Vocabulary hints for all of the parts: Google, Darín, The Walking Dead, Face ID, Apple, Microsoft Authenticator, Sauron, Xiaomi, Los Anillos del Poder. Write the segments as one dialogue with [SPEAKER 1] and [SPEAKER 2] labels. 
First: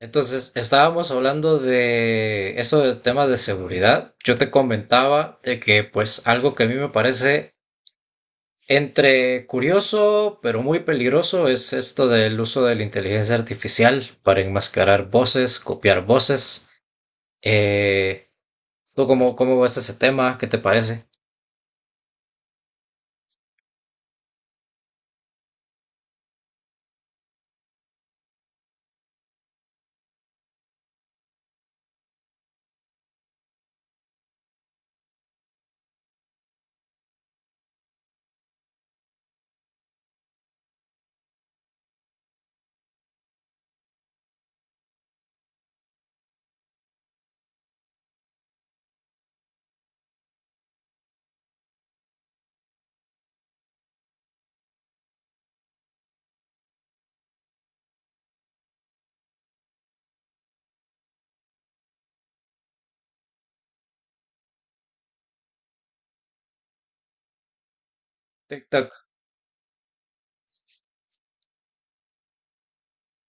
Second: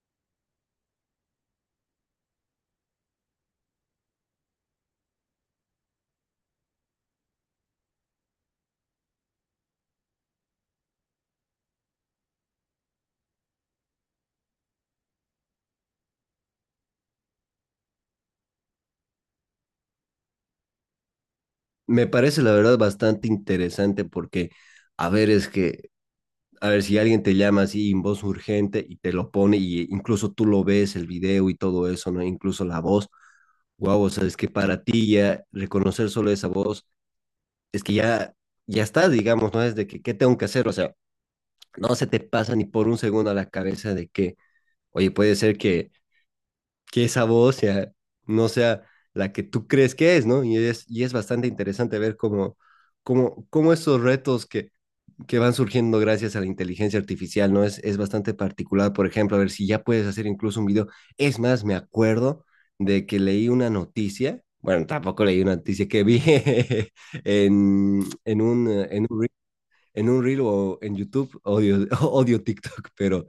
[SPEAKER 1] Entonces, estábamos hablando de eso del tema de seguridad. Yo te comentaba de que, pues, algo que a mí me parece entre curioso, pero muy peligroso, es esto del uso de la inteligencia artificial para enmascarar voces, copiar voces. Eh, ¿Tú cómo ves ese tema? ¿Qué te parece?
[SPEAKER 2] Me parece la verdad bastante interesante porque, a ver, es que, a ver, si alguien te llama así en voz urgente y te lo pone y incluso tú lo ves, el video y todo eso, ¿no? Incluso la voz, wow, o sea, es que para ti ya reconocer solo esa voz, es que ya, ya está, digamos, ¿no? Es de que, ¿qué tengo que hacer? O sea, no se te pasa ni por un segundo a la cabeza de que, oye, puede ser que esa voz sea, no sea la que tú crees que es, ¿no? Y es bastante interesante ver cómo, cómo, cómo esos retos que van surgiendo gracias a la inteligencia artificial, ¿no? Es bastante particular, por ejemplo, a ver si ya puedes hacer incluso un video. Es más, me acuerdo de que leí una noticia, bueno, tampoco leí una noticia que vi en, en un,
[SPEAKER 1] TikTok.
[SPEAKER 2] en, un- en un reel o en YouTube, odio, odio TikTok, pero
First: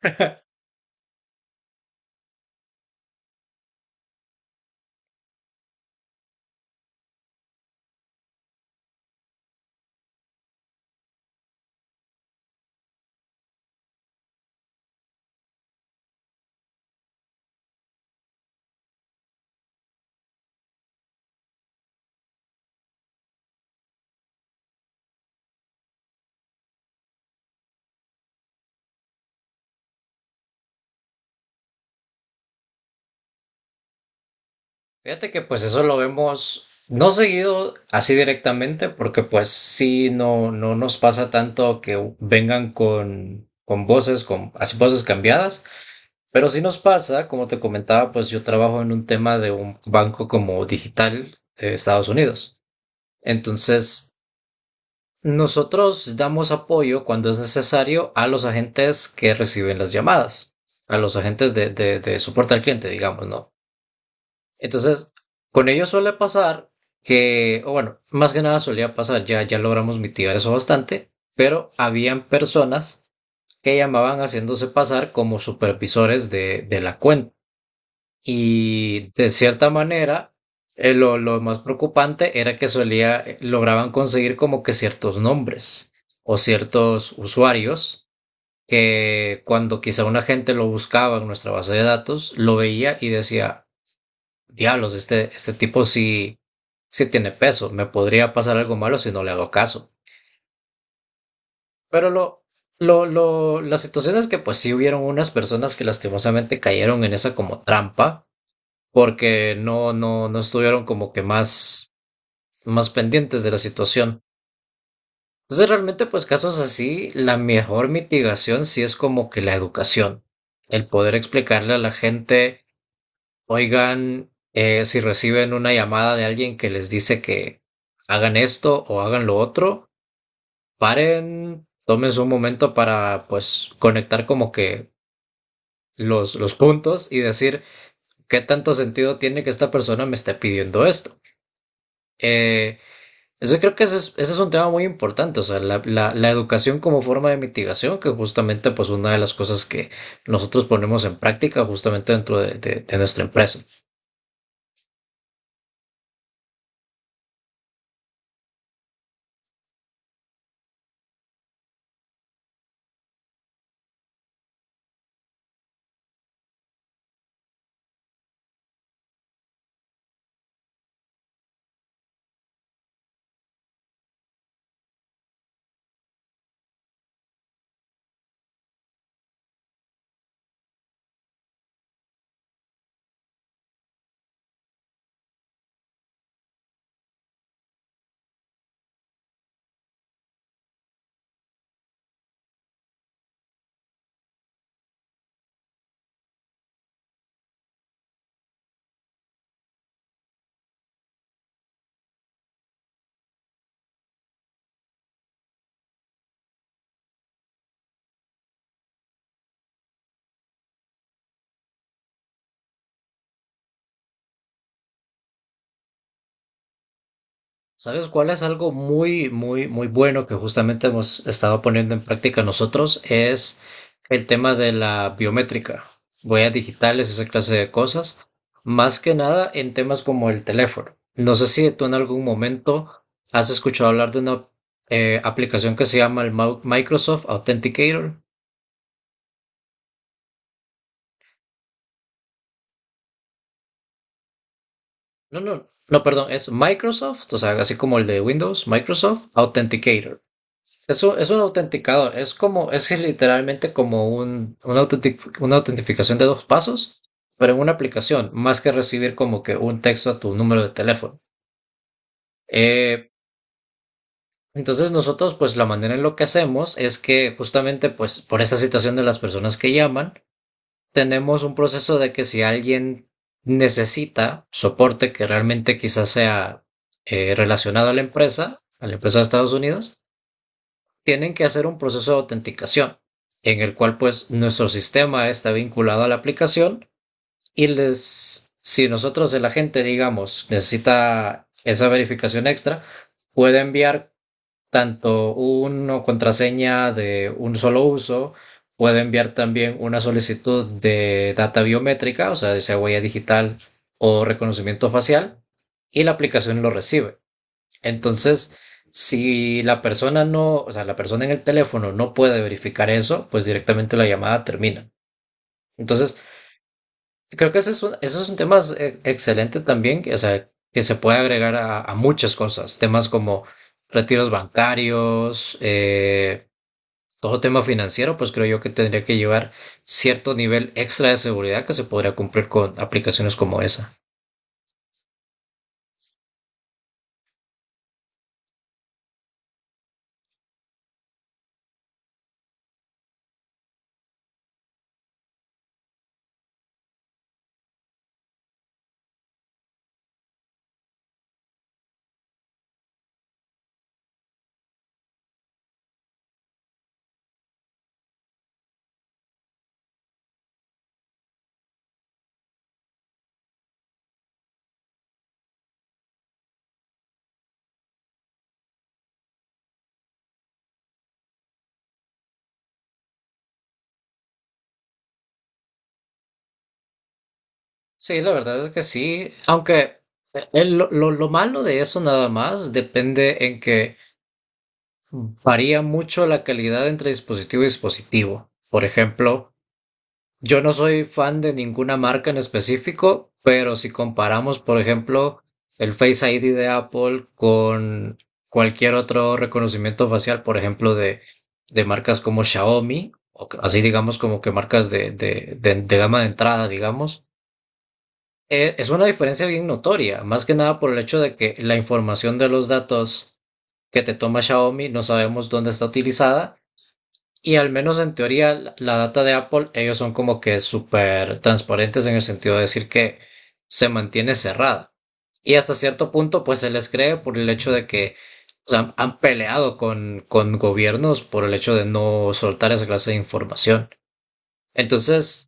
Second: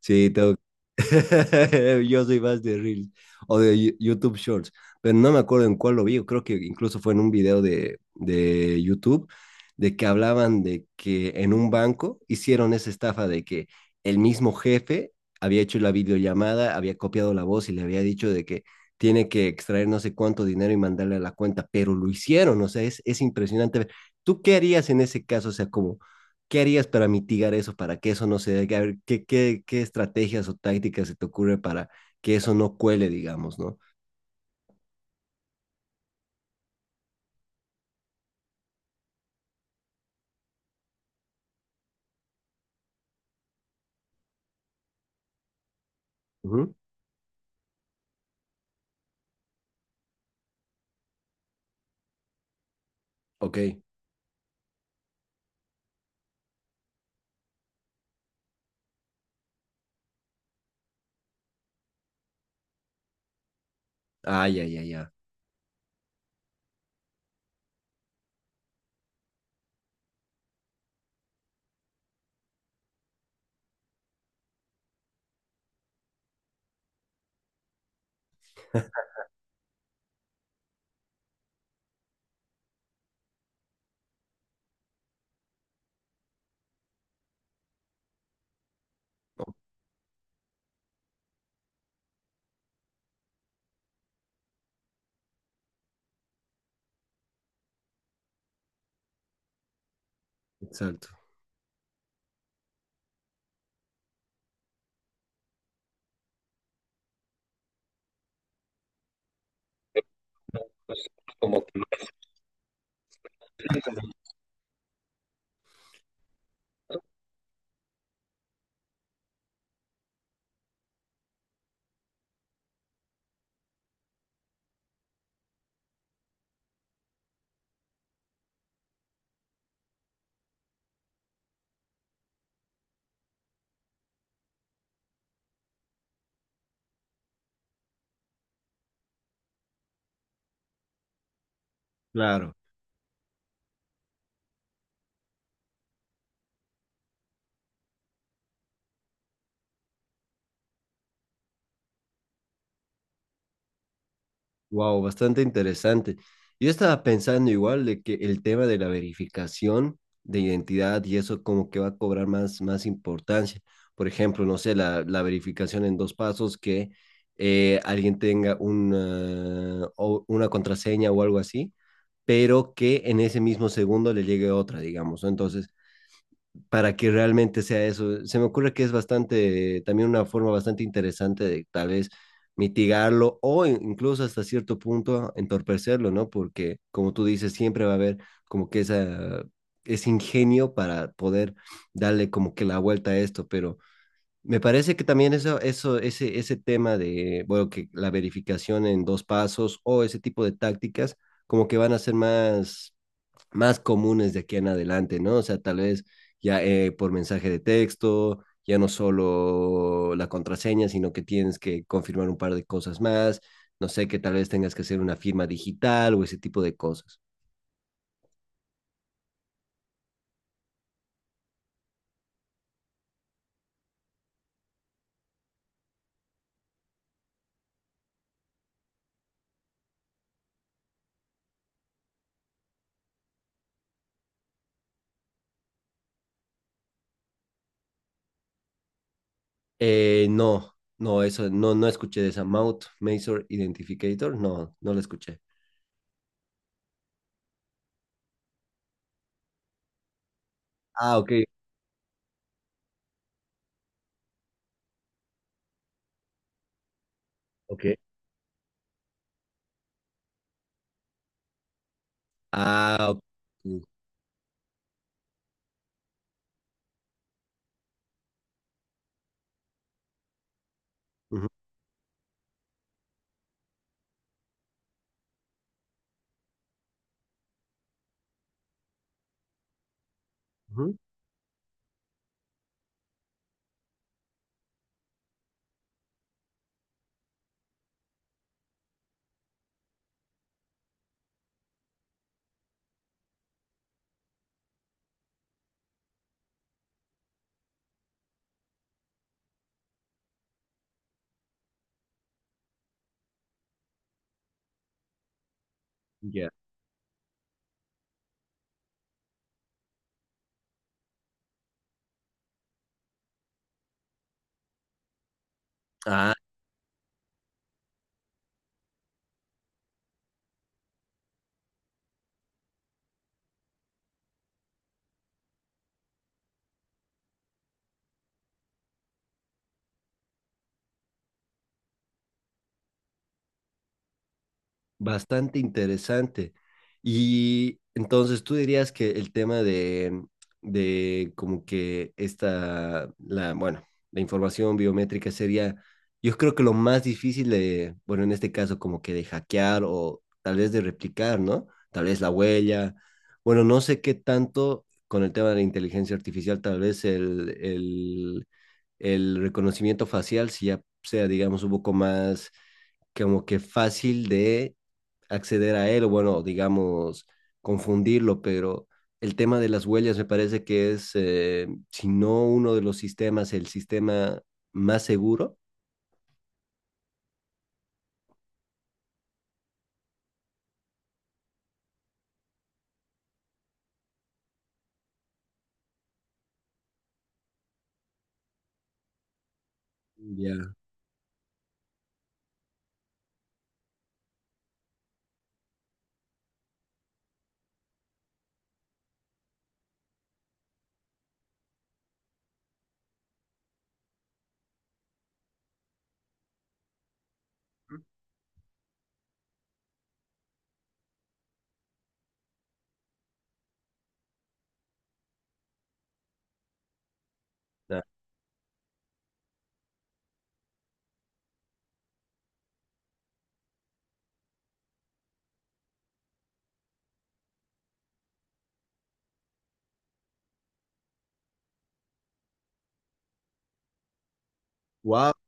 [SPEAKER 2] sí, tengo Yo soy más de Reels o de YouTube Shorts, pero no me acuerdo en cuál lo vi. Yo creo que incluso fue en un video de YouTube de que hablaban de que en un banco hicieron esa estafa de que el mismo jefe había hecho la videollamada, había copiado la voz y le había dicho de que tiene que extraer no sé cuánto dinero y mandarle a la cuenta, pero lo hicieron, o sea, es impresionante. ¿Tú qué harías en ese caso? O sea, como ¿qué harías para mitigar eso, para que eso no se dé? A ver, ¿qué, qué, qué estrategias o tácticas se te ocurre para que eso no cuele, digamos, ¿no?
[SPEAKER 1] Fíjate que pues eso lo vemos no seguido así directamente, porque pues sí, no, no nos pasa tanto que vengan con voces, con así voces cambiadas, pero sí
[SPEAKER 2] Ujú.
[SPEAKER 1] nos pasa, como te comentaba, pues yo trabajo en un tema de un banco como digital de Estados Unidos.
[SPEAKER 2] Ok.
[SPEAKER 1] Entonces, nosotros damos apoyo cuando es necesario a los agentes que reciben las llamadas, a los agentes de soporte al cliente, digamos, ¿no?
[SPEAKER 2] Ah, ya, ya,
[SPEAKER 1] Entonces,
[SPEAKER 2] ya.
[SPEAKER 1] con ellos suele pasar que, o bueno, más que nada solía pasar, ya logramos mitigar eso bastante, pero habían personas que llamaban haciéndose pasar como supervisores de la cuenta. Y de cierta manera, lo más preocupante era que solía, lograban conseguir como que ciertos nombres o ciertos usuarios que
[SPEAKER 2] Oh.
[SPEAKER 1] cuando quizá una gente lo buscaba en nuestra base de datos, lo veía y decía, diablos, este tipo sí, sí tiene peso. Me podría pasar algo malo si no le hago caso.
[SPEAKER 2] Exacto.
[SPEAKER 1] Pero la situación es que pues sí hubieron unas personas que lastimosamente cayeron en esa como trampa porque no estuvieron como que
[SPEAKER 2] Como.
[SPEAKER 1] más, más pendientes de la situación. Entonces realmente pues casos así, la mejor mitigación sí es como que la educación, el poder explicarle a la gente: oigan, si reciben una llamada de alguien que les dice que hagan esto o hagan lo otro, paren, tómense un momento para pues conectar como que los puntos y decir qué tanto sentido tiene que esta persona me esté pidiendo esto.
[SPEAKER 2] Claro.
[SPEAKER 1] Eh, eso creo que ese es un tema muy importante, o sea, la educación como forma de mitigación, que justamente pues una de las cosas que nosotros ponemos en práctica justamente dentro de nuestra empresa.
[SPEAKER 2] Wow, bastante interesante. Yo estaba pensando igual de que el tema de la verificación de identidad y eso como que va a cobrar más, más importancia. Por ejemplo, no sé, la verificación en dos pasos, que alguien tenga una, una contraseña o algo así, pero que en ese mismo segundo le llegue otra, digamos, ¿no? Entonces, para que realmente sea eso, se me ocurre que es bastante, también una forma bastante interesante de tal vez mitigarlo o incluso hasta cierto punto entorpecerlo, ¿no? Porque, como tú dices, siempre va a haber como que esa, ese ingenio para poder darle como que la vuelta a esto, pero me parece que también eso, ese tema de, bueno, que la verificación en dos pasos o ese tipo de tácticas, como que van a ser más más comunes de aquí en adelante, ¿no? O sea, tal vez ya por mensaje de texto, ya no solo la contraseña, sino que tienes que confirmar un par de cosas más, no sé, que tal vez tengas que hacer una firma digital o ese tipo de cosas.
[SPEAKER 1] ¿Sabes cuál es algo muy, muy, muy bueno que justamente hemos estado poniendo en práctica nosotros? Es el tema de la biométrica, huellas digitales, esa clase de cosas. Más que nada en temas como el teléfono. No sé si tú en algún momento has escuchado hablar de una aplicación que se llama el Microsoft Authenticator.
[SPEAKER 2] No, no, eso, no, no escuché de esa Mouth Masor Identificator, no, no la
[SPEAKER 1] No,
[SPEAKER 2] escuché.
[SPEAKER 1] no, no, perdón, es Microsoft, o sea, así como el de Windows, Microsoft Authenticator. Es
[SPEAKER 2] Ah,
[SPEAKER 1] es
[SPEAKER 2] ok,
[SPEAKER 1] un autenticador, es como, es literalmente como una autentificación de dos pasos, pero en una
[SPEAKER 2] ok.
[SPEAKER 1] aplicación, más que recibir como que un texto a tu número de teléfono.
[SPEAKER 2] Ah,
[SPEAKER 1] Eh,
[SPEAKER 2] ok.
[SPEAKER 1] entonces nosotros, pues la manera en lo que hacemos es que justamente, pues por esta situación de las personas que llaman, tenemos
[SPEAKER 2] Ujú,
[SPEAKER 1] un proceso de que si alguien necesita soporte que realmente quizás sea relacionado a la empresa de Estados Unidos,
[SPEAKER 2] ujú.
[SPEAKER 1] tienen que hacer un proceso de autenticación en el cual pues nuestro sistema está vinculado a la aplicación y les, si nosotros el agente digamos necesita esa verificación extra, puede enviar tanto una contraseña de un solo uso, puede enviar también una solicitud de data biométrica, o sea, sea huella digital o reconocimiento facial, y la
[SPEAKER 2] Ya.
[SPEAKER 1] aplicación lo recibe. Entonces, si la persona no, o sea, la persona en el teléfono no puede verificar eso, pues directamente la llamada termina. Entonces,
[SPEAKER 2] Ah.
[SPEAKER 1] creo que ese es un tema excelente también, que, o sea, que se puede agregar a muchas cosas, temas como retiros bancarios, todo tema financiero, pues creo yo que tendría que llevar cierto nivel extra de seguridad que se podría cumplir con aplicaciones como esa.
[SPEAKER 2] Bastante interesante. Y entonces tú dirías que el tema de como que esta, la, bueno, la información biométrica sería, yo creo que lo más difícil de, bueno, en este caso como que de hackear o tal vez de replicar, ¿no? Tal vez la huella. Bueno, no sé qué tanto con el tema de la inteligencia artificial, tal vez el reconocimiento facial, si ya sea, digamos, un poco más como que fácil de acceder a él, o bueno, digamos, confundirlo, pero el tema de las huellas me parece que es, si no uno de los sistemas, el sistema más seguro.
[SPEAKER 1] Sí, la verdad es que sí, aunque lo malo de eso nada más depende en que varía mucho la calidad entre dispositivo y dispositivo. Por ejemplo, yo no
[SPEAKER 2] Ya.
[SPEAKER 1] soy fan de ninguna marca en específico, pero si comparamos, por ejemplo, el Face ID de Apple con cualquier otro reconocimiento facial, por ejemplo, de marcas como Xiaomi, o así digamos como que marcas de gama de entrada, digamos. Es una diferencia bien notoria, más que nada por el hecho de que la información de los datos que te toma Xiaomi no sabemos dónde está utilizada y al menos
[SPEAKER 2] Ah.
[SPEAKER 1] en teoría la data de Apple ellos son como que súper transparentes en el sentido de decir que se mantiene cerrada. Y hasta cierto punto pues se les cree por el hecho de que o sea, han peleado con gobiernos por el hecho de no soltar esa clase de información.
[SPEAKER 2] Wow,
[SPEAKER 1] Entonces…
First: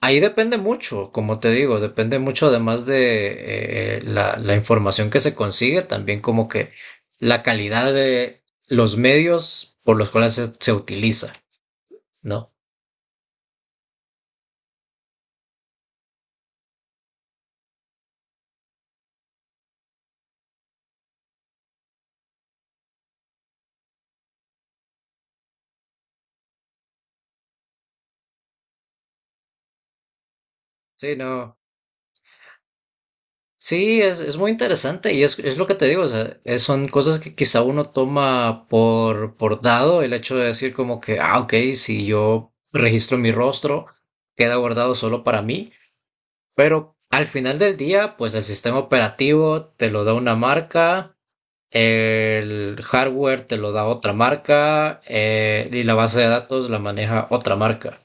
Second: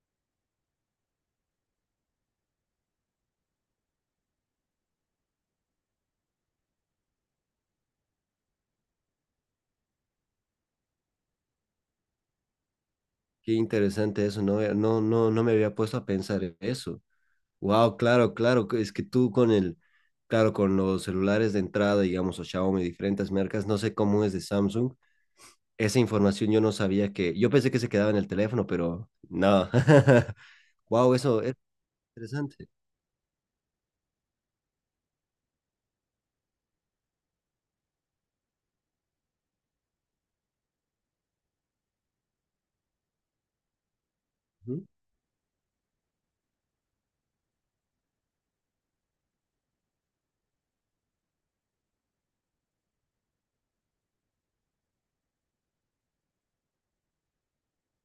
[SPEAKER 1] ahí depende mucho, como te digo, depende mucho además de la información que se consigue, también como que la calidad de los medios por los cuales se utiliza, ¿no?
[SPEAKER 2] qué interesante eso, no, no, no, no me había puesto a pensar en eso. Wow, claro, claro, que es que tú con el, claro, con los celulares de entrada, digamos, o Xiaomi, diferentes marcas, no sé cómo es de Samsung, esa información yo no sabía que, yo pensé que se quedaba en el teléfono, pero no.
[SPEAKER 1] Sí,
[SPEAKER 2] Wow, eso.
[SPEAKER 1] no.
[SPEAKER 2] Interesante.
[SPEAKER 1] Sí, es muy interesante y es lo que te digo, o sea, son cosas que quizá uno toma por dado, el hecho de decir como que, ah, ok, si yo registro mi rostro, queda
[SPEAKER 2] Ujú.
[SPEAKER 1] guardado solo para mí. Pero al final del día, pues el sistema operativo te lo da una marca, el hardware te lo da otra marca, y la base de datos la maneja otra marca.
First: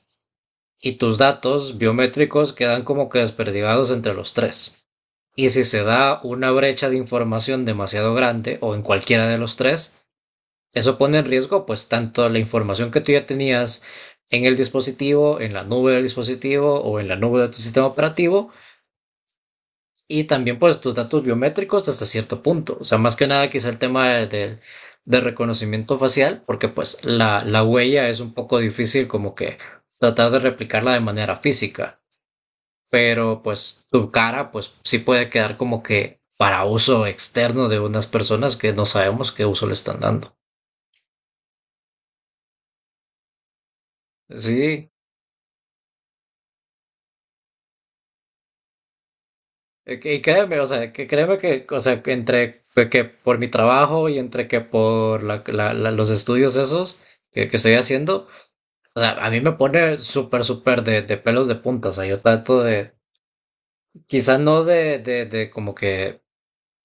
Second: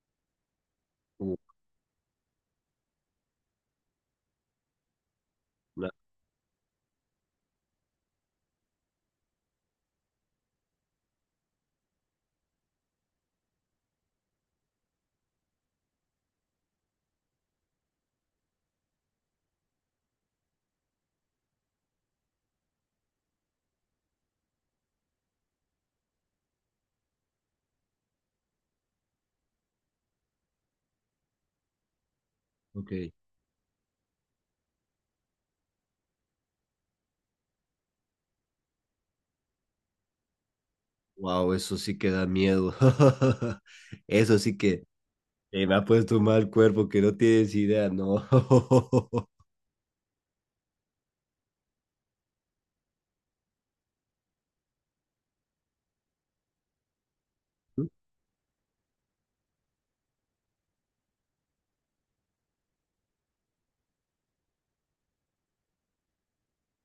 [SPEAKER 1] Y tus
[SPEAKER 2] Uh,
[SPEAKER 1] datos biométricos quedan como que desperdigados entre los tres. Y si se
[SPEAKER 2] la-
[SPEAKER 1] da una brecha de información demasiado grande o en cualquiera de los tres, eso pone en riesgo pues tanto la información que tú ya tenías en el dispositivo, en la nube del dispositivo o en la nube de tu sistema operativo, y también pues tus datos biométricos hasta cierto punto. O sea, más que nada quizá el tema de reconocimiento facial, porque pues la huella es un poco difícil como que tratar de replicarla de manera física,
[SPEAKER 2] ok.
[SPEAKER 1] pero pues tu cara pues sí puede quedar como que para uso externo de unas personas que no sabemos qué uso le están dando.
[SPEAKER 2] Wow, eso sí que da miedo. Eso sí que
[SPEAKER 1] Sí,
[SPEAKER 2] me ha puesto mal cuerpo que no tienes idea, ¿no?
[SPEAKER 1] y créeme, o sea, que créeme que, o sea, que entre que por mi trabajo y entre que por los estudios esos que estoy haciendo. O sea, a mí me pone súper, súper de pelos de punta. O sea, yo trato de, quizás no de como que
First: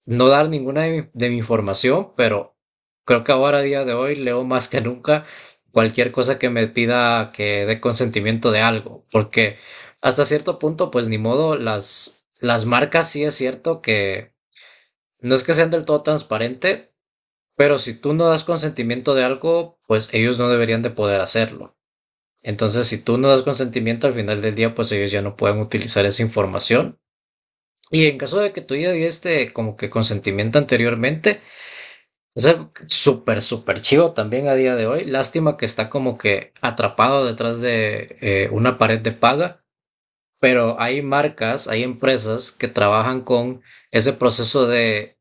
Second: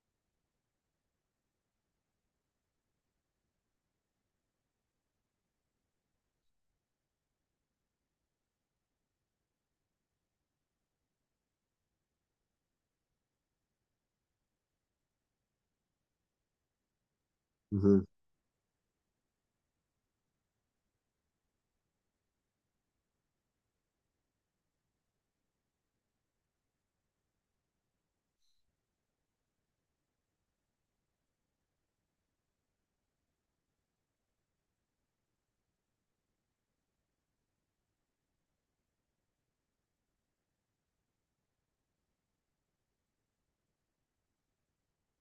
[SPEAKER 1] no dar ninguna de mi información, pero creo que ahora, a día de hoy, leo más que nunca cualquier cosa que me pida que dé consentimiento de algo. Porque hasta cierto punto, pues ni modo, las marcas sí es cierto que no es que sean del todo transparente, pero si
[SPEAKER 2] Ujú.
[SPEAKER 1] tú no das consentimiento de algo, pues ellos no deberían de poder hacerlo. Entonces, si tú no das consentimiento, al final del día, pues ellos ya no pueden utilizar esa información. Y en caso de que tú ya diste como que consentimiento anteriormente, es algo súper, súper chivo también a día de hoy. Lástima que está como que atrapado detrás de una pared de paga, pero hay marcas, hay empresas que trabajan con ese proceso de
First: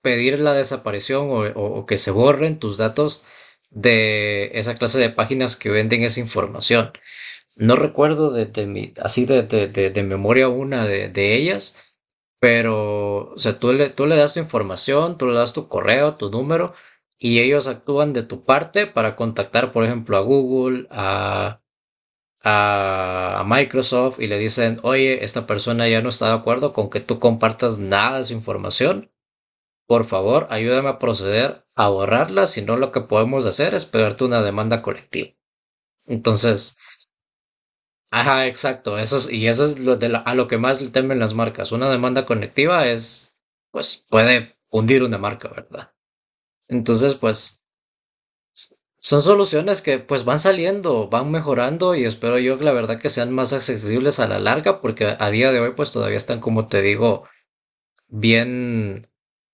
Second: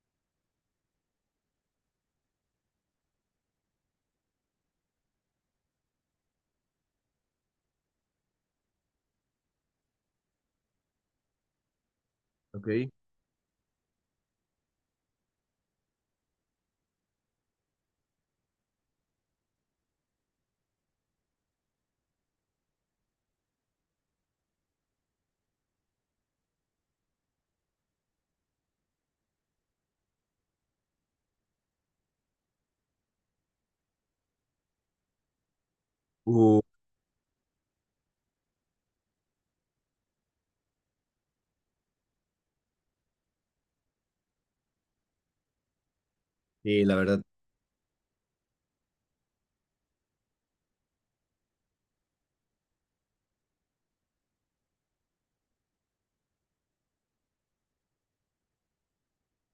[SPEAKER 1] pedir la desaparición o que se borren tus datos de esa clase de páginas que venden esa información. No recuerdo de memoria una de ellas,
[SPEAKER 2] Ok.
[SPEAKER 1] pero o sea, tú le das tu información, tú le das tu correo, tu número, y ellos actúan de tu parte para contactar, por ejemplo, a Google, a Microsoft, y le dicen, oye, esta persona ya no está de acuerdo con que tú compartas nada de su información. Por favor, ayúdame a proceder a borrarla, si no lo que podemos hacer es pegarte una demanda colectiva.
[SPEAKER 2] Uh,
[SPEAKER 1] Entonces, ajá, exacto. Y eso es lo a lo que más le temen las marcas. Una demanda conectiva es, pues, puede hundir una marca, ¿verdad?
[SPEAKER 2] sí, la
[SPEAKER 1] Entonces,
[SPEAKER 2] verdad.
[SPEAKER 1] pues, son soluciones que, pues, van saliendo, van mejorando y espero yo, que la verdad, que sean más accesibles a la larga, porque a día de hoy, pues, todavía están, como te digo, bien,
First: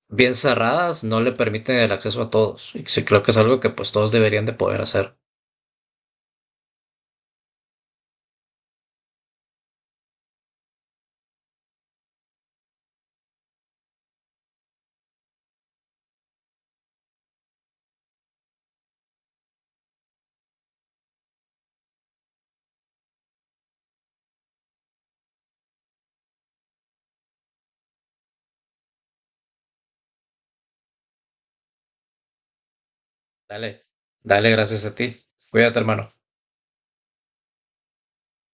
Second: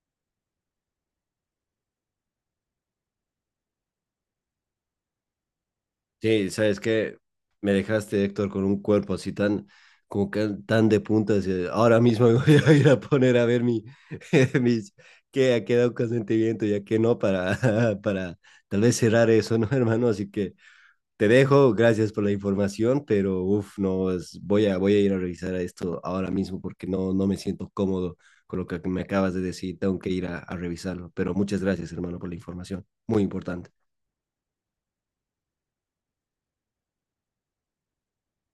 [SPEAKER 1] bien cerradas, no le permiten el acceso a todos. Y sí creo que es algo que, pues, todos deberían de poder hacer.
[SPEAKER 2] Sí, sabes que me dejaste, Héctor, con un cuerpo así tan, como que tan de puntas. Ahora mismo me voy a ir a poner a ver mi, mis, qué ha quedado consentimiento y a qué no para, para tal vez cerrar eso, ¿no, hermano? Así que. Te dejo, gracias por la información, pero uf, no, voy a, voy a ir a revisar esto ahora mismo porque no, no me siento cómodo con lo que me acabas de decir, tengo que ir a revisarlo, pero muchas gracias, hermano, por la información, muy
[SPEAKER 1] Dale,
[SPEAKER 2] importante.
[SPEAKER 1] dale, gracias a ti. Cuídate, hermano.